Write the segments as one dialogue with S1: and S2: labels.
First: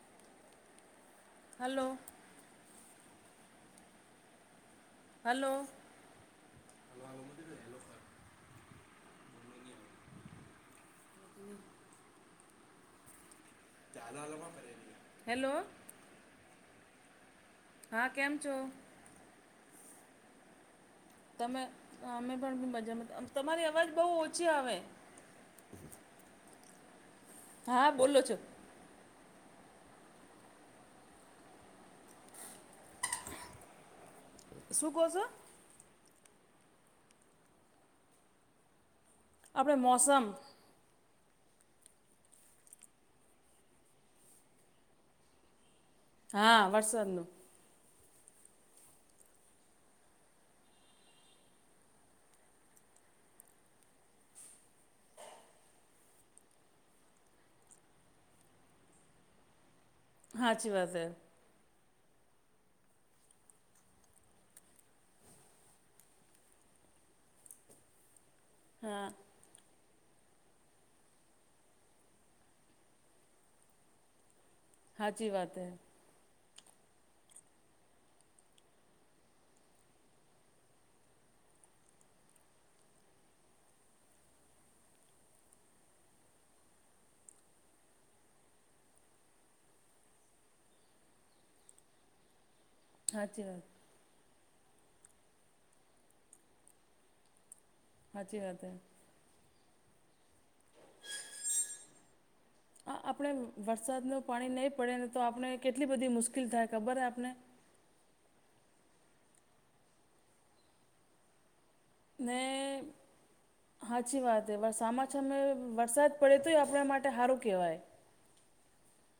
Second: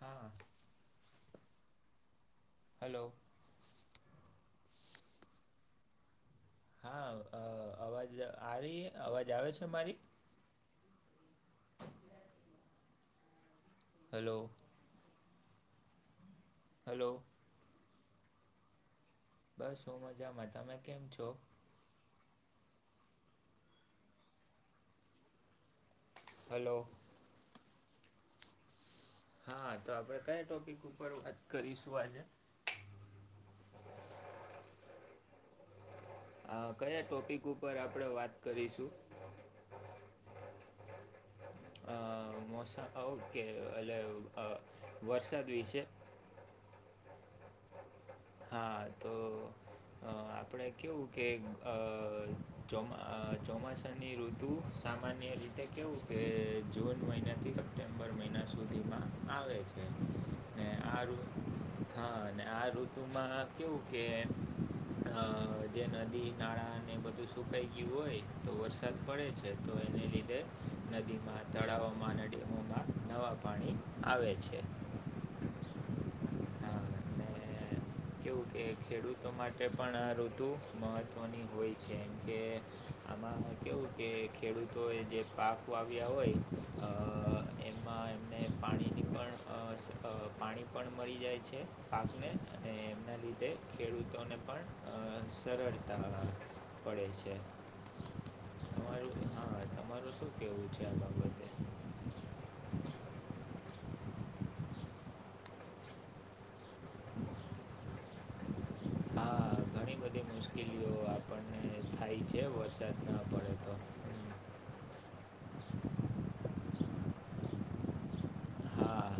S1: હા
S2: hello
S1: hello
S2: hello
S1: હા અવાજ આવી અવાજ આવે છે મારી?
S2: [inaudible]
S1: હલો
S2: [unintelligible] હેલો
S1: હલો
S2: હા કેમ છો?
S1: બસ હું [unintelligible]
S2: અમે અમે પણ બી મજામાં તમારી અવાજ બહુ ઓછી આવે.
S1: હલો
S2: હા બોલો છો.
S1: હા તો આપડે કયા ટોપિક ઉપર વાત કરીશું આજે?
S2: શું કોસો?
S1: અ કયા ટોપિક ઉપર આપણેે વાત કરીશું?
S2: આપડે મોસમ.
S1: અ મોસમ ઓકે એટલે વરસાદ વિશે,
S2: હા વરસાદનું.
S1: હા તો અ આપડે કેવું કે અ ચોમ ચોમાસાની ઋતુ સામાન્ય રીતે કેવું કે જૂન મહિનાથી સ સપ્ટેમ્બર મહિના સુધીમાં આવે છે. ને
S2: હાચી વાત છે
S1: આ
S2: હે
S1: ઋ હા અને આ ઋતુમાં કેવું કે અ જે નદી નાળાને બધું સુકાઈ ગયું હોય તો વરસાદ
S2: હા
S1: પડે છે તો એને લીધે નદીમાં, તળાવોમાં અને ડેમોમાં નવા પાણી આવે છે.
S2: હાચી વાત હે
S1: હા તેને કેવું કે ખેડૂતો માટે પણ આ ઋતુ મહત્ત્વની હોય છે એમ કે આમાં કેવું કે ખેડૂતો એ જે પાક વાવ્યા હોય અ એમાં ને પાણીની પણ અ અ પાણી પણ મળી જાય છે પાકને અને એમના
S2: સાચી
S1: લીધે
S2: વાત
S1: ખેડૂતોને પણ સરળતા પડે છે.
S2: હાચી વાત હે
S1: હા તમારું શું કેવું છે? બાબતે
S2: [inaudible] આ આપણે વરસાદનું પાણી નહીં પડે ને તો આપણે કેટલી બધી મુશ્કેલ થાય ખબર હે આપને
S1: હા ઘણી બધી મુશ્કેલીઓ આપણને થાય
S2: ને
S1: છે, વરસાદ ન પડે તો
S2: સાચી
S1: હમ.
S2: વાત એ વરસામાં મે વરસાદ પડે તો, આપણા માટે હારુ કહેવાય
S1: હા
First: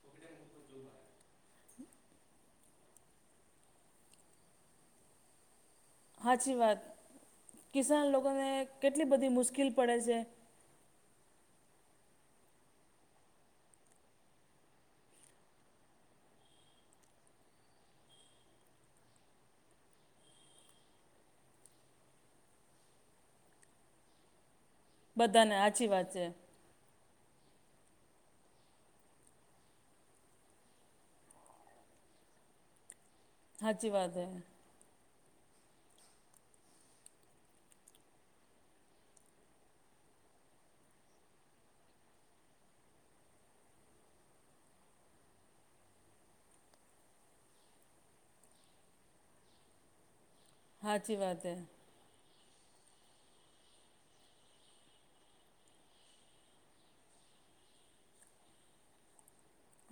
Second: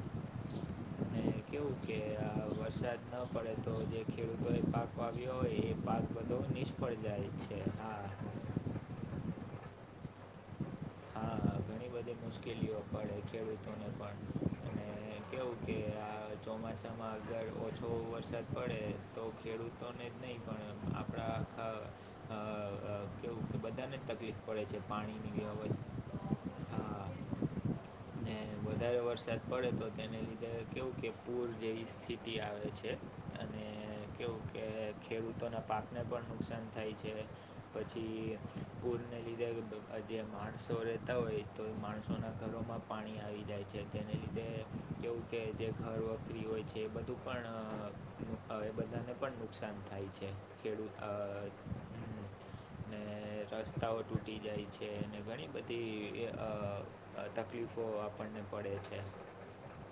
S1: ને કે કે આ વરસાદ ન પડે તો જે ખેડૂતો એ પાક વાવ્યો હોય એ પાક બધો
S2: સાચી વાત
S1: નિષ્ફળ જાય છે હા
S2: કિસાન લોકોને કેટલી બધી મુશ્કેલ પડે છે.
S1: હા
S2: [inaudible]
S1: ઘણી બધી મુશ્કેલીઓ પડે છે ખેડૂતોને પણ અને કેવું કે આ ચોમાસામાં અગર ઓછો વરસાદ પડે તો ખેડૂતોને જ નહીં. પણ આપણા આખા
S2: [inaudible]
S1: અ કેવું કે બધાને તકલીફ પડે છે, પાણીની
S2: બધાને
S1: અ
S2: હાચી વાત છે. [inaudible]
S1: ને વધારે વરસાદ પડે તો તેને લીધે કેવું કે પૂર જેવી સ્થિતિ આવે છે. અને
S2: હાચી વાત હે
S1: કેવું કે ખેડૂતોના પાકને પણ નુકસાન થાય છે. પછી પૂરને લીધે જે માણ સો રહેતા હોય તો માણસોનાં ઘરોમાં પાણી આવી જાય છે તેને લીધે કેવું કે જે ઘરે વખરી હોય છે એ બધું પણ એ બધાને પણ નુકસાન થાય છે. ને અ
S2: હાચી વાત હે
S1: ને રસ્તાઓ ટૂટી જાય છે અને ઘણી બધી અ તકલીફો આપણને પડે છે.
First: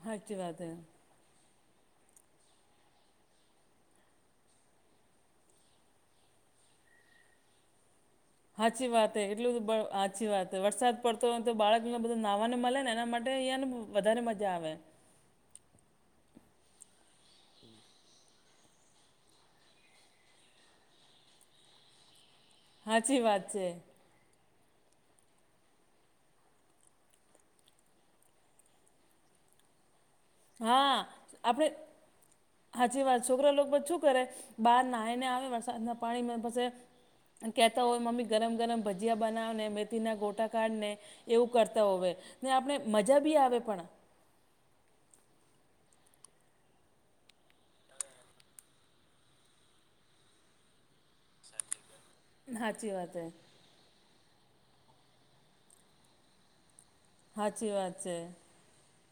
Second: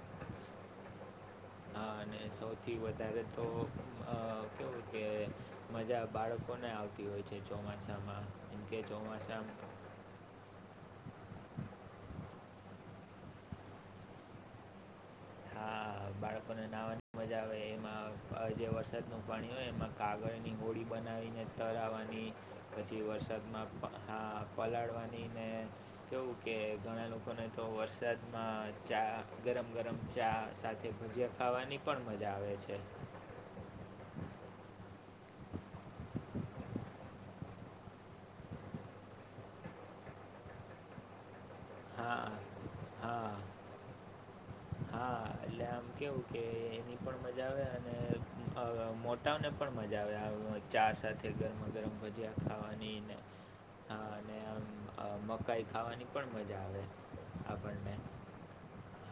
S2: સાચી વાત હે
S1: હા અને સૌથી વધારે તો અ કેવું કે મજા બાળકોને આવતી હોય છે ચોમાસામાં કેમકે
S2: સાચી વાત છે
S1: ચોમાસા
S2: એટલું અ સાચી વાત વરસાદ પડતો હોય તો બાળકને બધું નાહવા ને મળે ને એના માટે અહીંયા ને વધારે મજા આવે.
S1: હા
S2: [inaudible]
S1: બાળકોને નાહવાની મજા આવે એમાં જે વરસાદનું પાણી હોય એમાં કાગળની હોળી બનાવીને... તરાવાની પછી
S2: હાચી વાત છે
S1: વરસાદમાં હ આ પલાળવાની ને... કેવું કે ઘણા લોકોને તો વરસાદમાં ચા ગરમ-ગરમ. ચા સાથે
S2: હા
S1: ભજીયા
S2: આપણે
S1: ખાવાની પણ મજા આવે છે.
S2: હાચી વાત છોકરા લોકો બધ શું કરે બહાર નાઈ ને આવે વરસાદના પાણીમાં પછી... કહેતા હોય મમ્મી ગરમ ગરમ ભજીયા બનાવને, મેથીના ગોટા કાઢને... એવું કરતા હોવે
S1: હા
S2: ને આપણે મજા
S1: હા
S2: બી આવે પણ.
S1: હા એટલે આમ કેવું કે એની પણ મજા આવે અને અ મોટાને પણ મજા આવે. ચા સાથે ગરમા-ગરમ ભજ્યા...
S2: હાચી વાત છે.
S1: હા, અને આમ મકાઈ ખાવાની પણ મજા આવે.
S2: સાચી
S1: આપણને
S2: વાત છે.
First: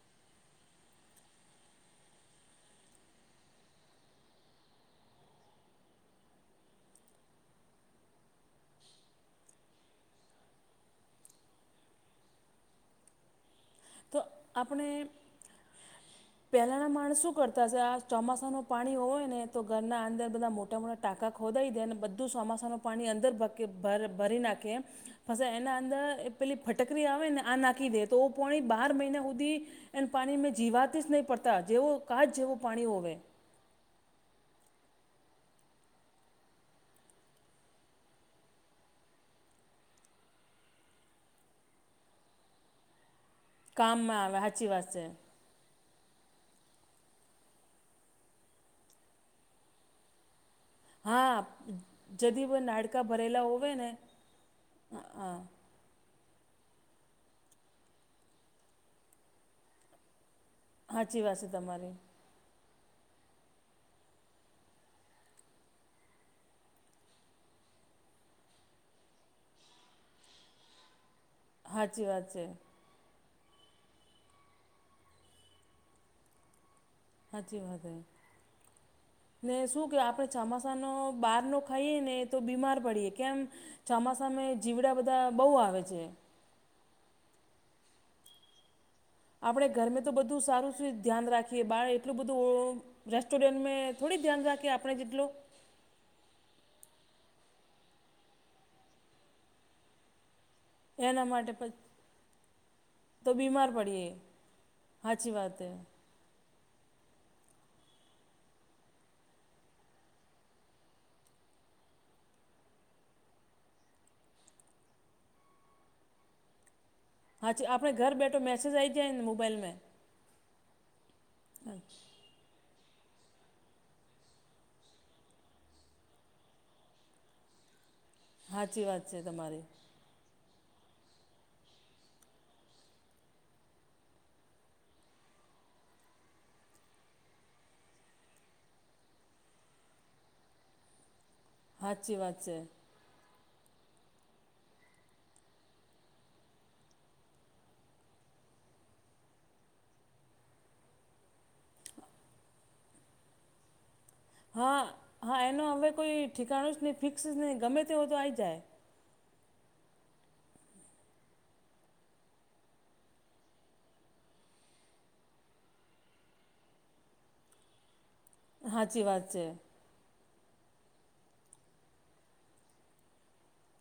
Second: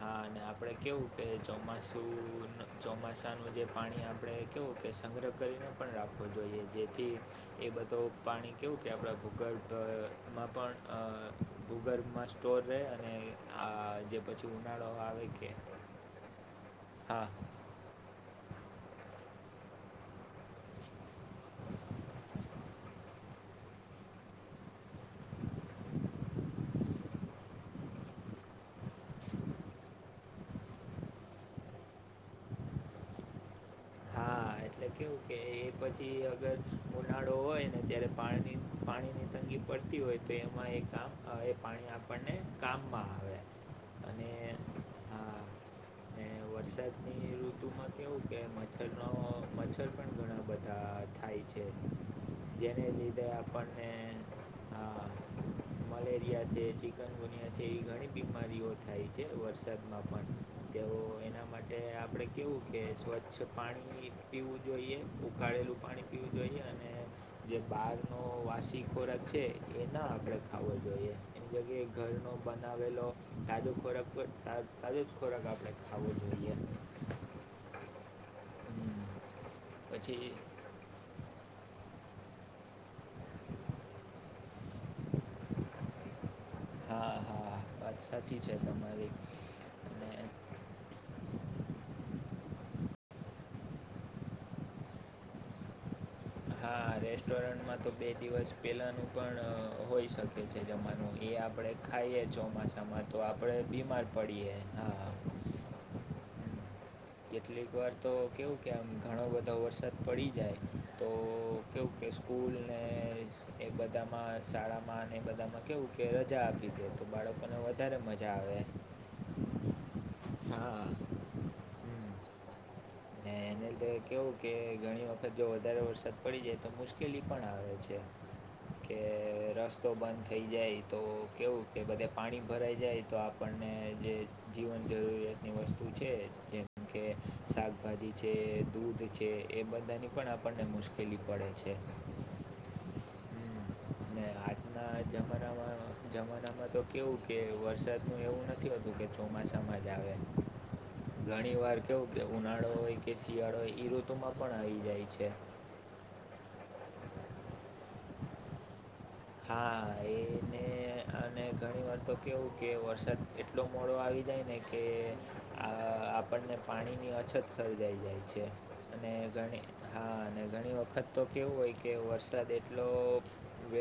S1: હા અને આપણે કેવું કે ચોમાસું ચોમાસાનું જે પાણી આપણે કેવું કે સંગ્રહ કરીને... પણ રાખવો જોઈએ. જેથી... એ બધું પાણી કેવું કે આપણા ભૂગર્ભમાં પણ અ... ભૂગર્ભ માં સ્ટોર રે અને આ
S2: તો
S1: જે પછી હું...
S2: આપણે, પહેલાના
S1: હા
S2: માણસું કર તા ચોમાસાનું પાણી હોય ને તો ઘરના અંદર બધા મોટા-મોટા ટાકા ખોદી દે અને બધું ચોમાસાનું... પાણી અંદર ભર ભરી નાખે.... પછી એના અંદર પેલી ફટકરી આવે ને આ નાખી દે તો પોણી... બાર મહિના સુધી એને પાણી મેં જીવાતી જ નહીં પડતા જેવો કાચ જેવું પાણી હોવે.
S1: હા
S2: [inaudible]
S1: એટલે કેવું કે એ પછી અગર ઉનાળો હોય ને ત્યારે પાણી, પાણીની તંગી... પડતી હોય તો એમાં એ કામ એ પાણી આપણને કામમાં આવે.
S2: કામમાં આવે સાચી વાત છે.
S1: હા અને વરસાદની ઋતુમાં કેવું કે મચ્છર ને મચ્છર પણ ઘણા... બધા
S2: હા,
S1: થાય છે
S2: જદી વે
S1: જેને
S2: નાણકા
S1: લીધે
S2: ભરેલા હોવે ને?
S1: આપણને
S2: હા.
S1: મલેરિયા છે ચિકન ગુનિયા છે એવી ઘણી બીમારીઓ થાય છે. વરસાદમાં પણ...
S2: હાચી વાત છે, તમારી.
S1: એટલે આપણે કેવું કે સ્વચ્છ પાણી પીવું જોઈએ, ઉકાળેલું પાણી પીવું જોઈએ અને... જે બહાર નો વાસી ખોરાક છે એ ના આપણે ખાવો જોઈએ.
S2: સાચી વાત
S1: ઘરનો
S2: છે
S1: બનાવેલો... તાજો ખોરાક પર તાજો જ ખોરાક આપણેે ખાવો જોઈએ.
S2: સાાચી વાત ને શું કે
S1: પછી
S2: આપણે ચોમાસ નો બહારનો ખાઈએ ને તો બીમાર પડીએ કેમ? ચોમાસામે જીવડા બધા બહુ આવે છે.
S1: હા, હા વાત સાચી છે, તમારી.
S2: આપણે ઘરમે તો
S1: અને
S2: બધું સારું છે, ધ્યાન રાખીએ બાર એટલું બધું... રેસ્ટોરન્ટ મેં થોડી ધ્યાન રાખી આપણે જેટલો...
S1: હા, રેસ્ટોરન્ટમાં તો બે દિવસ પહેલાનું પણ હોય શકે. જમાનું
S2: એના
S1: એ
S2: માટે પ
S1: આપડે ખાઈએ ચોમાસામાં તો આપડે બીમાર પડીએે, હા.
S2: રાતે
S1: કેટલીક વાર તો કેવું કે આમ ઘણો બધો વરસાદ પડી જાય તો કેવું કે સ્કૂલને એ બધામાં શાળામાં અને એ બધામાં કેવું કે રજા આપી દે. બાળકોને
S2: હાચી આપણે
S1: વધારે
S2: ઘર
S1: મજા
S2: બેઠો
S1: આવે
S2: મેસેજ આવી જાય ને મોબાઈલમાં
S1: હા. હમ ને એને લીધે કેવું કે ઘણી વખત જો વધારે વરસાદ પડી જાય તો મુશ્કેલી પણ આવે છે.
S2: સાચી વાત છે તમારી.
S1: તો બંધ થઈ જાય તો કેવું કે બધે પાણી ભરાઈ જાય તો આપણને જે જીવન જરૂરિયાતની વસ્તુ છે જેમ કે શા શાકભાજી છે, દૂધ છે એ બધાની પણ આપણને મુશ્કેલી પડે છે.
S2: હાચી વાત છે.
S1: ને આજના જમાનામાં જમાનામાં તો કેવું કે વરસાદ ન એવું નથી હોતું કે ચોમાસામાં જ આવે ઘણી વાર કેવું કે ઉનાળો હોય કે શિયાળો હોય તો
S2: હા, હા એનો હવે કોઈ ઠેકાણું જ નહીં ફિક્સ જ નહીં ગમે તેવ તો આવી જાય.
S1: હા એ મે અને ઘણી વાર તો કેવું કે વરસાદ એટલો મોડો આવી જાય ને કે આ આપણને પાણીની અછત સર્જાઈ જાય છે
S2: સાચી
S1: અને
S2: વાત છે
S1: ઘણી હા અને ઘણી વખત તો હોય કે વરસાદ એટલો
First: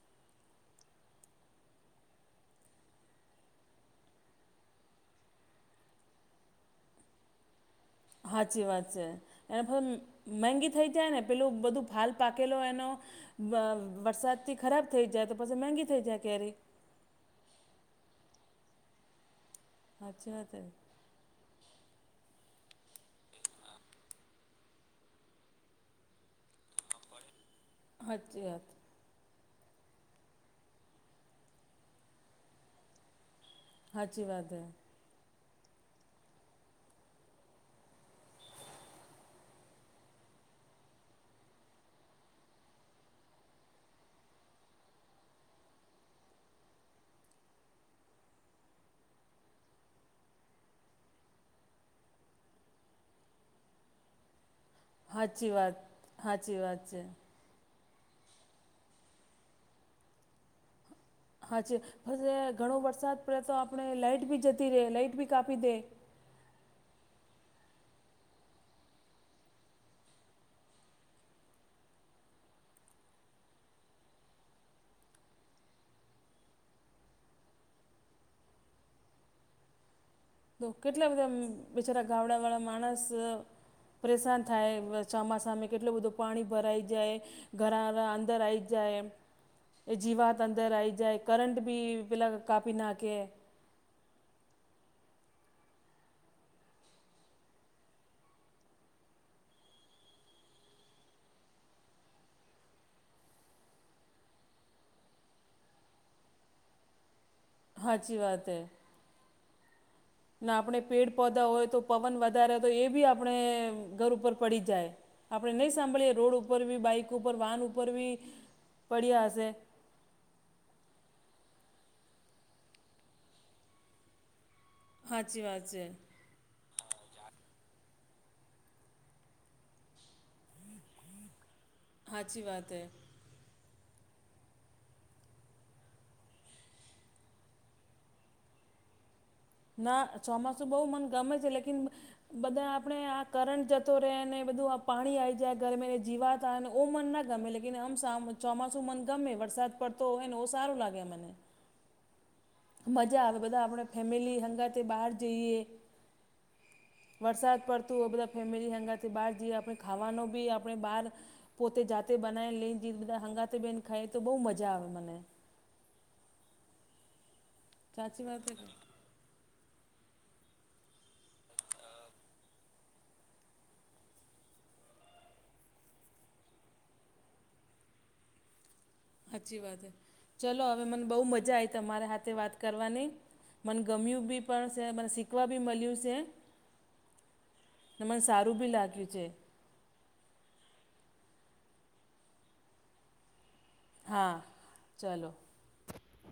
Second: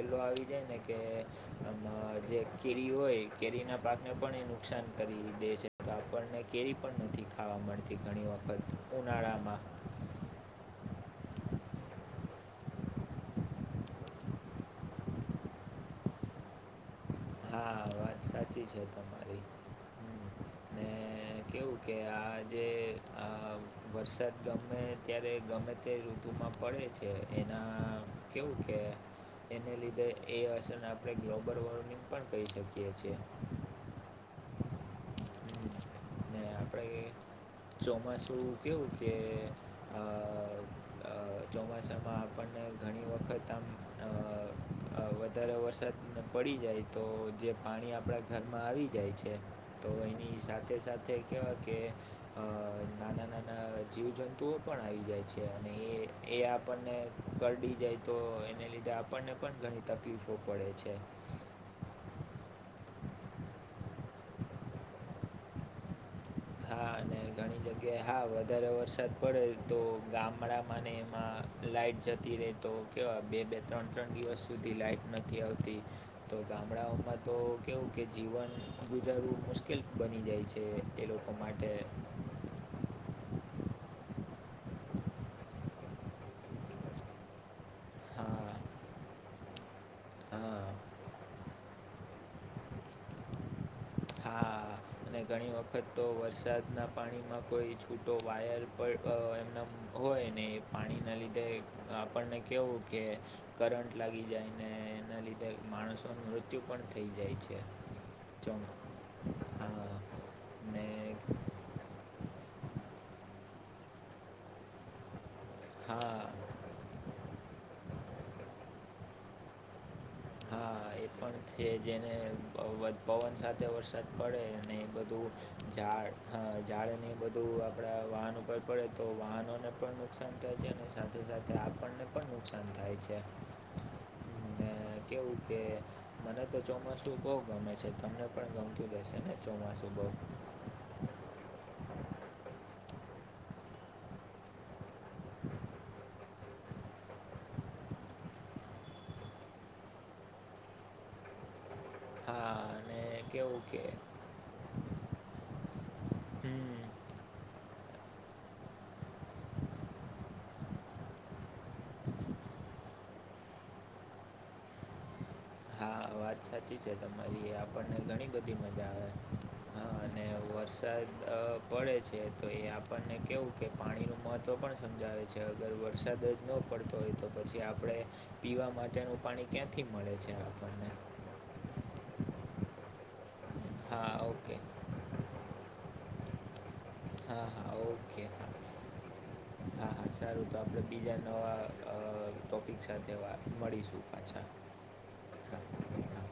S1: લો આવી જાય ને કે? અમ જે કેરી હોય કેરી ના પાકને પણ એ નુકસાન કરી દે છે. તો આપણને કેરી પણ ખાવા નથી મળતી ઘણી વખત ઉનાળામાં
S2: મેંગી થઈ જાય ને પેલું બધું ફાલ પાકેલો એનો અ વરસાદથી ખરાબ થઈ જાય તો પછી મોંઘી થઈ જાય કેરી.
S1: હા, વાત સાચી છે તમારી. હમ
S2: અચ્છા.
S1: ને કેવું કે આ જે આ વરસાદ ગમે ત્યારે ગમે તે ઋતુમાં પડે છે એના કેવું કે એને લીધે એ અસર આપણે ગ્લોબલ વોર્મિંગ પણ કરી શકીએ છીએ
S2: સાચી વાત
S1: [inaudible]
S2: [unintelligible]
S1: ચોમાસું કેવું કે અ
S2: હા.
S1: અ ચોમાસામાં આપણને ઘણી વખત આમ અ વધારે વરસાદ ને પડી જાય તો જે પાણી આપણા ઘરમાં આવી જાય છે. તો એની સાથે સાથે કેવાય કે અ નાના નાના જીવ જંતુ તુઓ પણ આવી જાય છે
S2: સાચી
S1: અને
S2: વાત હે
S1: એ એ
S2: સાચી વાત સાચી વાત
S1: આપણને
S2: છે
S1: કરડી જાય તો એને લીધે આપણને પણ ઘણી તકલીફો પડે છે.
S2: હા છે પછે ઘણો વરસાદ પડે તો આપણે બી જતી રહે લાઈટ બી કાપી દે
S1: હા અને
S2: [inaudible]
S1: ઘણી જગ્યાએ હા વધારે વરસાદ પડે તો ગામડામાંને એમાં લાઈટ જતી રે તો કેવા કે બે બે ત્રણ ત્રણ સુધી લાઈટ નથી આવતી તો ગામડાઓમાં તો કેવું કે જીવન ગુજારવું મુશ્કેલ બની જાય છે. જે એ લોકો માટે
S2: હમ્મ બિચારા ગાવડા વાળા માણસ અ પરેશાન થાય ચોમાસામે કેટલું બધું પાણી ભરાઈ જાય. ઘરારા અંદર
S1: હા
S2: આયી જાય એ જીવાત
S1: હા
S2: અંદર આયી જાય કરંટ બી પેલા કાપી ના કે,
S1: [inaudible] હા
S2: [inaudible]
S1: અને ઘણી વખત તો વરસાદના પાણીમાં કોઈ છૂટો વાયર [unintelligible] એમના હોય ને એ પાણી ના લીધે આપણન કેવું કે, કરંટ લાગી જાય ને એના લીધે માણસોનું મૃત્યુ પણ થઈ જાય છે.
S2: હાચી વાત
S1: ચોમ
S2: હૈ.
S1: હા
S2: ના આપણે
S1: ને
S2: પેડ પૌધા હોય તો પવન વધારે તો એ આપણે ઘર ઉપર પડી જાય. આપણે નહીં
S1: હા
S2: સાંભળીએ રોડ ઉપર બી બાઈક ઉપર વાહન ઉપર બી પડ્યા હશે.
S1: હા એ પણ છે જેને પવન સાથે વરસાદ પડે અને બધું
S2: સાચી વાત છે
S1: ઝાડ. હા જાડ ને બધું આપડા વાહન ઉપર પડે તો વાહનોને પણ નુકસાન થ છે ને, સાથે સાથે આપણને પણ
S2: સાચી
S1: નુકસાન
S2: વાત હે
S1: થાય છે. ને કેવું કે મને તો ચોમાસું બઉ ગમે છે, તમને પણ ગમતું હશે ને, ચોમાસું બહુ
S2: ના ચોમાં બઉ મન ગમે છે લેકીન બધા આપે આ કરંટ જતો રે ને બધું. પાણી આઈ જાય ઘરમે ને જીવાત, ઓ મન ના ગમે લે આમ ચોમાસું મન ગમે વરસાદ પડતો હોય ને ઓ સારું લાગે મને,
S1: હા અને
S2: મજા આવે બધા
S1: કેવું કે
S2: આપણે ફેમિલી હંગાંઠે બહાર જઈએ.
S1: હમ
S2: વરસાદ પડત હો બધા ફેમિલી હંગારથી બહાર જઈએ આપણે ખાવાનો બી આપણે બહાર. પોતે જાતે બનાવીને લઈને જીત બધા હંગાતે બેહેન ખાય તો બહુ મજા આવે મને,
S1: હા વાત સાચી છે, તમારી એ આપણને
S2: સાચી
S1: ઘણી
S2: વાત
S1: બધી
S2: કે
S1: મજા આવે. હા અને
S2: [inaudible]
S1: વરસાદ અ પડે છે, તો એ આપણને કેવું કે પાણીનું મહત્ત્વ પણ સમજાવે. જે અગર વરસાદ જ ન પડતો હોય તો પછી આપડે. પીવા માટેનું પાણી
S2: સાચી વાત
S1: ક્યાંથી
S2: હે
S1: મળે છે
S2: ચલો હવે
S1: આપણને,
S2: મને બહુ મજા આવી તમારે હાથે વાત કરવાની. મન
S1: હા
S2: ગમ્યું બી
S1: ઓકે
S2: પણ છે મને શીખવા બી મળ્યું
S1: હા હા
S2: છે
S1: ઓકે
S2: સારુ. લાગ્યું છે.
S1: હા હા સારું તો આપણે બીજા નવા ટોપિક સાથે મળીશું.
S2: હા
S1: પાછા
S2: ચલો.
S1: હા હા